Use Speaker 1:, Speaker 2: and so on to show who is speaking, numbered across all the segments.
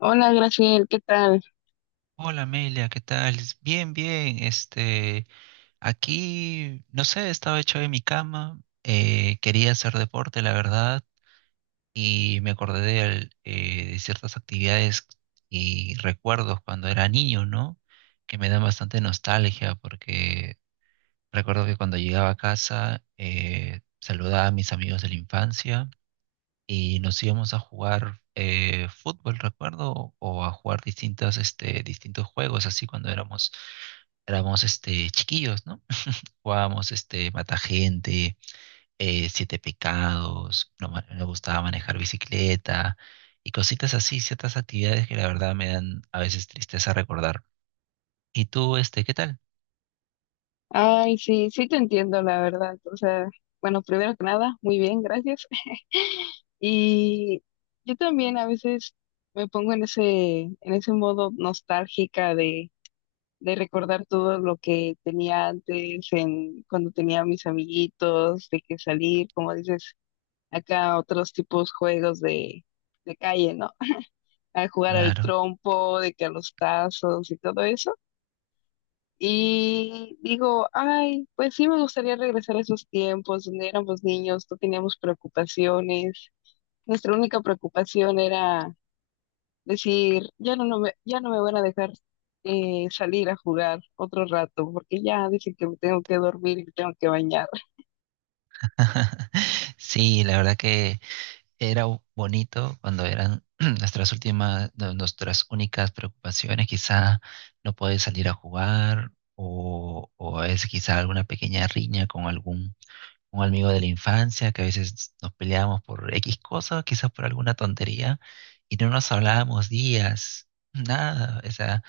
Speaker 1: Hola, Graciel, ¿qué tal?
Speaker 2: Hola Amelia, ¿qué tal? Bien, bien. Aquí, no sé, estaba hecho en mi cama, quería hacer deporte, la verdad, y me acordé de ciertas actividades y recuerdos cuando era niño, ¿no? Que me dan bastante nostalgia porque recuerdo que cuando llegaba a casa, saludaba a mis amigos de la infancia y nos íbamos a jugar fútbol, recuerdo, o a jugar distintos juegos, así cuando éramos chiquillos, ¿no? Jugábamos mata gente, siete pecados, no ma- me gustaba manejar bicicleta y cositas así, ciertas actividades que la verdad me dan a veces tristeza recordar. ¿Y tú, qué tal?
Speaker 1: Ay, sí, sí te entiendo, la verdad. O sea, bueno, primero que nada, muy bien, gracias. Y yo también a veces me pongo en ese modo nostálgica de recordar todo lo que tenía antes, en, cuando tenía a mis amiguitos, de que salir, como dices, acá a otros tipos juegos de calle, ¿no? A jugar al
Speaker 2: Claro.
Speaker 1: trompo, de que a los tazos y todo eso. Y digo, ay, pues sí me gustaría regresar a esos tiempos donde éramos niños, no teníamos preocupaciones. Nuestra única preocupación era decir, ya no, ya no me van a dejar salir a jugar otro rato, porque ya dicen que me tengo que dormir y me tengo que bañar.
Speaker 2: Sí, la verdad que era bonito cuando eran nuestras únicas preocupaciones, quizá no poder salir a jugar o a veces quizá alguna pequeña riña con algún un amigo de la infancia, que a veces nos peleábamos por X cosas, quizás por alguna tontería, y no nos hablábamos días, nada, o sea,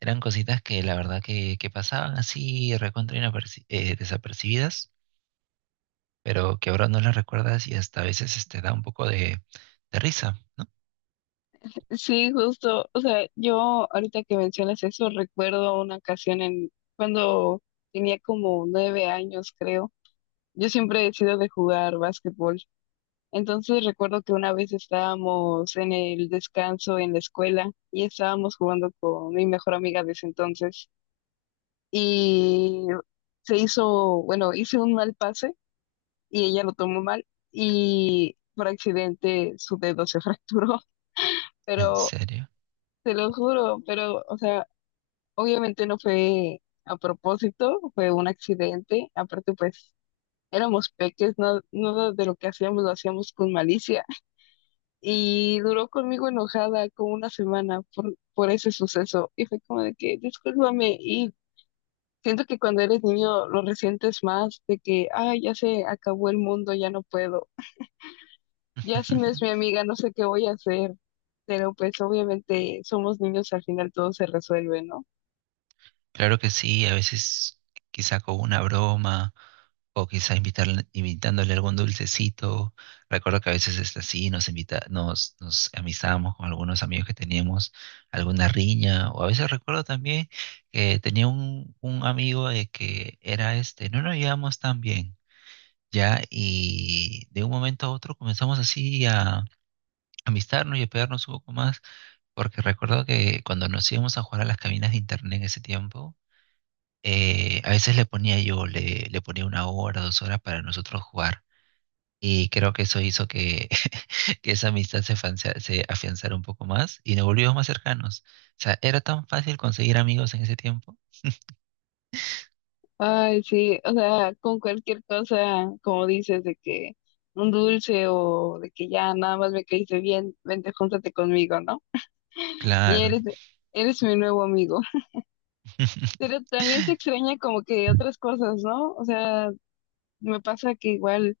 Speaker 2: eran cositas que la verdad que pasaban así recontra desapercibidas, pero que ahora no las recuerdas y hasta a veces da un poco de risa.
Speaker 1: Sí, justo, o sea, yo ahorita que mencionas eso, recuerdo una ocasión en cuando tenía como 9 años, creo. Yo siempre he sido de jugar básquetbol. Entonces recuerdo que una vez estábamos en el descanso en la escuela y estábamos jugando con mi mejor amiga de ese entonces y se hizo, bueno, hice un mal pase y ella lo tomó mal y por accidente su dedo se fracturó,
Speaker 2: ¿En
Speaker 1: pero
Speaker 2: serio?
Speaker 1: te lo juro, pero o sea, obviamente no fue a propósito, fue un accidente, aparte pues éramos peques, no, nada de lo que hacíamos lo hacíamos con malicia. Y duró conmigo enojada como una semana por ese suceso. Y fue como de que, discúlpame. Y siento que cuando eres niño lo resientes más de que, ay, ya se acabó el mundo, ya no puedo. Ya si no es mi amiga, no sé qué voy a hacer. Pero pues obviamente somos niños, al final todo se resuelve, ¿no?
Speaker 2: Claro que sí, a veces quizá con una broma o quizá invitándole algún dulcecito. Recuerdo que a veces es así, nos amistábamos con algunos amigos que teníamos alguna riña, o a veces recuerdo también que tenía un amigo de que era no nos llevamos tan bien, ya, y de un momento a otro comenzamos así a amistarnos y a pegarnos un poco más. Porque recuerdo que cuando nos íbamos a jugar a las cabinas de internet en ese tiempo, a veces le ponía 1 hora, 2 horas para nosotros jugar. Y creo que eso hizo que, que esa amistad se afianzara un poco más y nos volvimos más cercanos. O sea, era tan fácil conseguir amigos en ese tiempo.
Speaker 1: Ay, sí, o sea, con cualquier cosa, como dices, de que un dulce o de que ya nada más me caíste bien, vente, júntate conmigo, ¿no? Ya
Speaker 2: Claro.
Speaker 1: eres, eres mi nuevo amigo. Pero también se extraña como que otras cosas, ¿no? O sea, me pasa que igual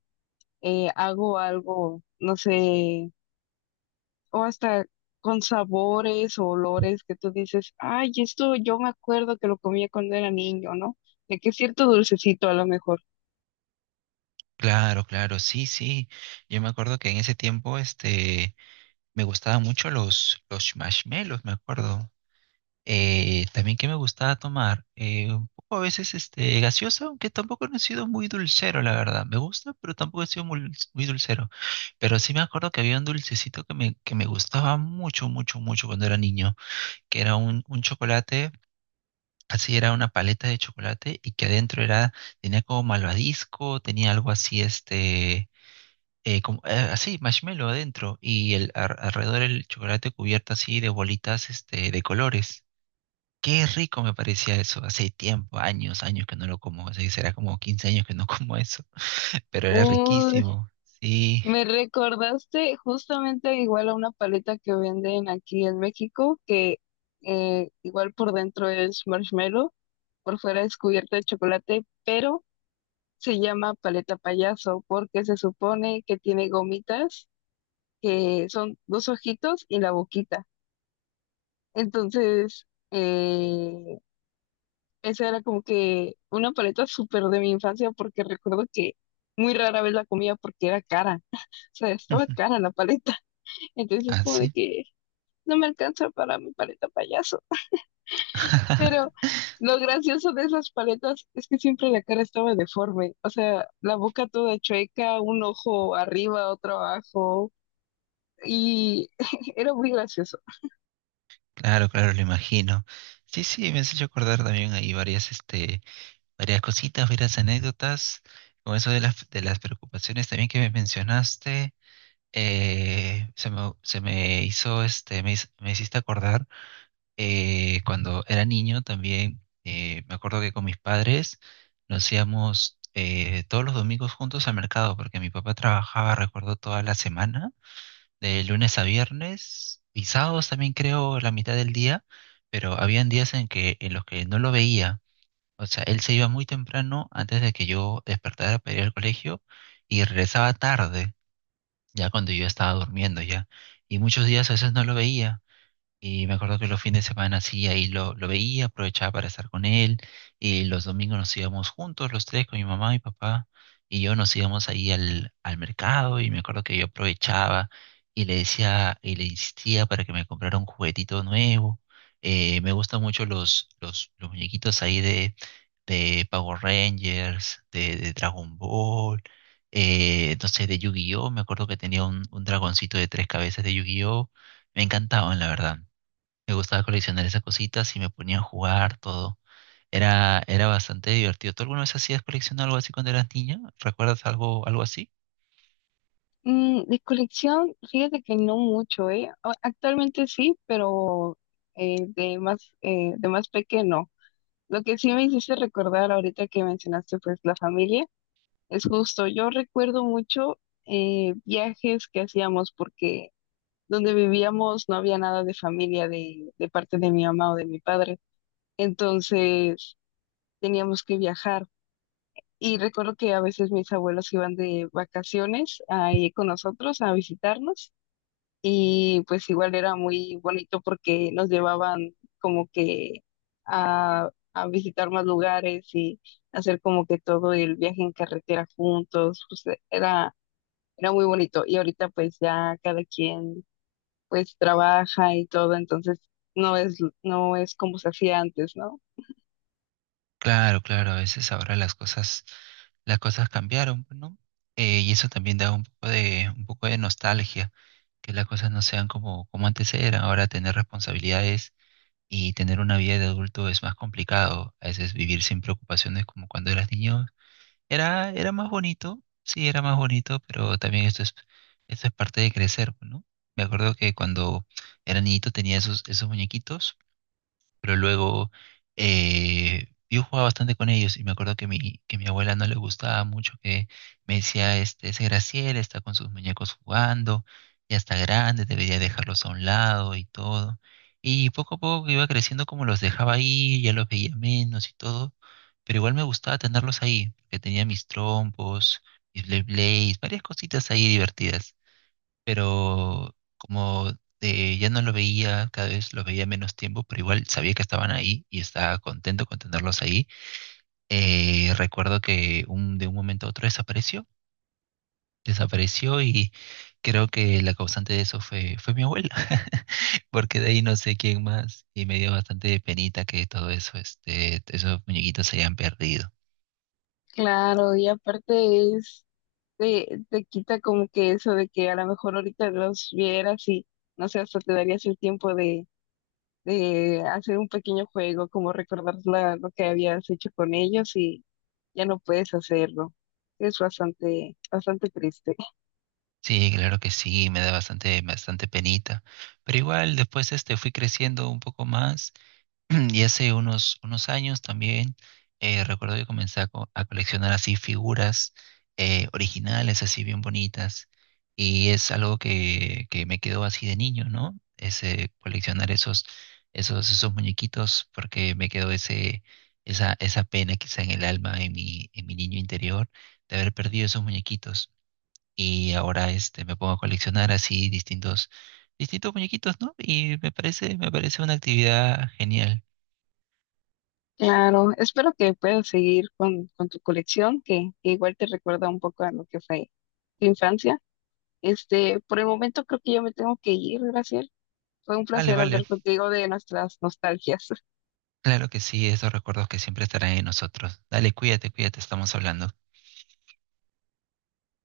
Speaker 1: hago algo, no sé, o hasta con sabores o olores que tú dices, ay, esto yo me acuerdo que lo comía cuando era niño, ¿no? De que cierto dulcecito a lo mejor.
Speaker 2: Claro, claro, sí, sí. Yo me acuerdo que en ese tiempo, me gustaban mucho los marshmallows, me acuerdo. También que me gustaba tomar, un poco a veces gaseosa, aunque tampoco no he sido muy dulcero, la verdad. Me gusta, pero tampoco he sido muy dulcero. Pero sí me acuerdo que había un dulcecito que me gustaba mucho, mucho, mucho cuando era niño, que era un chocolate, así era una paleta de chocolate y que tenía como malvadisco, tenía algo así, como, marshmallow adentro y alrededor el chocolate cubierto así de bolitas de colores. Qué rico me parecía eso. Hace tiempo, años, años que no lo como. O sea, será como 15 años que no como eso. Pero era
Speaker 1: Uy,
Speaker 2: riquísimo. Sí.
Speaker 1: me recordaste justamente igual a una paleta que venden aquí en México, que igual por dentro es marshmallow, por fuera es cubierta de chocolate, pero se llama paleta payaso porque se supone que tiene gomitas que son dos ojitos y la boquita. Entonces, esa era como que una paleta súper de mi infancia porque recuerdo que muy rara vez la comía porque era cara. O sea, estaba cara la paleta. Entonces,
Speaker 2: Ah,
Speaker 1: como de
Speaker 2: sí.
Speaker 1: que no me alcanza para mi paleta payaso. Pero lo gracioso de esas paletas es que siempre la cara estaba deforme, o sea, la boca toda chueca, un ojo arriba, otro abajo, y era muy gracioso.
Speaker 2: Claro, claro, lo imagino. Sí, sí, me has hecho acordar también ahí varias cositas, varias anécdotas. Con eso de las preocupaciones también que me mencionaste, se me hizo, este, me, hiz- me hiciste acordar cuando era niño también me acuerdo que con mis padres nos íbamos todos los domingos juntos al mercado, porque mi papá trabajaba, recuerdo, toda la semana, de lunes a viernes, y sábados también creo la mitad del día, pero habían días en los que no lo veía. O sea, él se iba muy temprano antes de que yo despertara para ir al colegio y regresaba tarde, ya cuando yo estaba durmiendo ya. Y muchos días a veces no lo veía. Y me acuerdo que los fines de semana sí, ahí lo veía, aprovechaba para estar con él. Y los domingos nos íbamos juntos, los tres, con mi mamá, mi papá y yo nos íbamos ahí al mercado. Y me acuerdo que yo aprovechaba y le decía y le insistía para que me comprara un juguetito nuevo. Me gustan mucho los muñequitos ahí de Power Rangers, de Dragon Ball, no sé, de Yu-Gi-Oh! Me acuerdo que tenía un dragoncito de tres cabezas de Yu-Gi-Oh! Me encantaban, la verdad. Me gustaba coleccionar esas cositas y me ponía a jugar todo. Era bastante divertido. ¿Tú alguna vez hacías colección o algo así cuando eras niña? ¿Recuerdas algo, algo así?
Speaker 1: Mm, de colección, fíjate que no mucho, ¿eh? A- Actualmente sí, pero de más pequeño. Lo que sí me hiciste recordar ahorita que mencionaste pues la familia, es justo, yo recuerdo mucho viajes que hacíamos porque donde vivíamos no había nada de familia de parte de mi mamá o de mi padre. Entonces teníamos que viajar. Y recuerdo que a veces mis abuelos iban de vacaciones ahí con nosotros a visitarnos. Y pues igual era muy bonito porque nos llevaban como que a visitar más lugares y hacer como que todo el viaje en carretera juntos. Pues era, era muy bonito. Y ahorita pues ya cada quien pues trabaja y todo, entonces no es, no es como se hacía antes, ¿no?
Speaker 2: Claro, claro, a veces ahora las cosas cambiaron, pues, ¿no? Y eso también da un poco de nostalgia, que las cosas no sean como antes eran. Ahora tener responsabilidades y tener una vida de adulto es más complicado. A veces vivir sin preocupaciones como cuando eras niño. Era más bonito, sí, era más bonito, pero también esto es parte de crecer, ¿no? Me acuerdo que cuando era niñito tenía esos muñequitos pero luego yo jugaba bastante con ellos y me acuerdo que mi abuela no le gustaba mucho que me decía, ese Graciel está con sus muñecos jugando, ya está grande, debería dejarlos a un lado y todo. Y poco a poco que iba creciendo como los dejaba ahí, ya los veía menos y todo, pero igual me gustaba tenerlos ahí, porque tenía mis trompos, mis Blade blades, varias cositas ahí divertidas pero como ya no lo veía, cada vez lo veía menos tiempo, pero igual sabía que estaban ahí y estaba contento con tenerlos ahí. Recuerdo que de un momento a otro desapareció, desapareció y creo que la causante de eso fue mi abuela, porque de ahí no sé quién más y me dio bastante penita que todo eso, esos muñequitos se hayan perdido.
Speaker 1: Claro, y aparte es, te quita como que eso de que a lo mejor ahorita los vieras y no sé, hasta te darías el tiempo de hacer un pequeño juego, como recordar lo que habías hecho con ellos y ya no puedes hacerlo. Es bastante, bastante triste.
Speaker 2: Sí, claro que sí, me da bastante, bastante penita. Pero igual después fui creciendo un poco más. Y hace unos años también recuerdo que comencé a coleccionar así figuras originales, así bien bonitas. Y es algo que me quedó así de niño, ¿no? Ese coleccionar esos muñequitos, porque me quedó esa pena quizá en el alma, en mi niño interior, de haber perdido esos muñequitos. Y ahora me pongo a coleccionar así distintos, distintos muñequitos, ¿no? Y me parece una actividad genial.
Speaker 1: Claro, espero que puedas seguir con tu colección, que igual te recuerda un poco a lo que fue tu infancia. Este, por el momento creo que yo me tengo que ir, Graciela. Fue un
Speaker 2: Vale,
Speaker 1: placer
Speaker 2: vale.
Speaker 1: hablar contigo de nuestras nostalgias.
Speaker 2: Claro que sí, esos recuerdos que siempre estarán en nosotros. Dale, cuídate, cuídate, estamos hablando.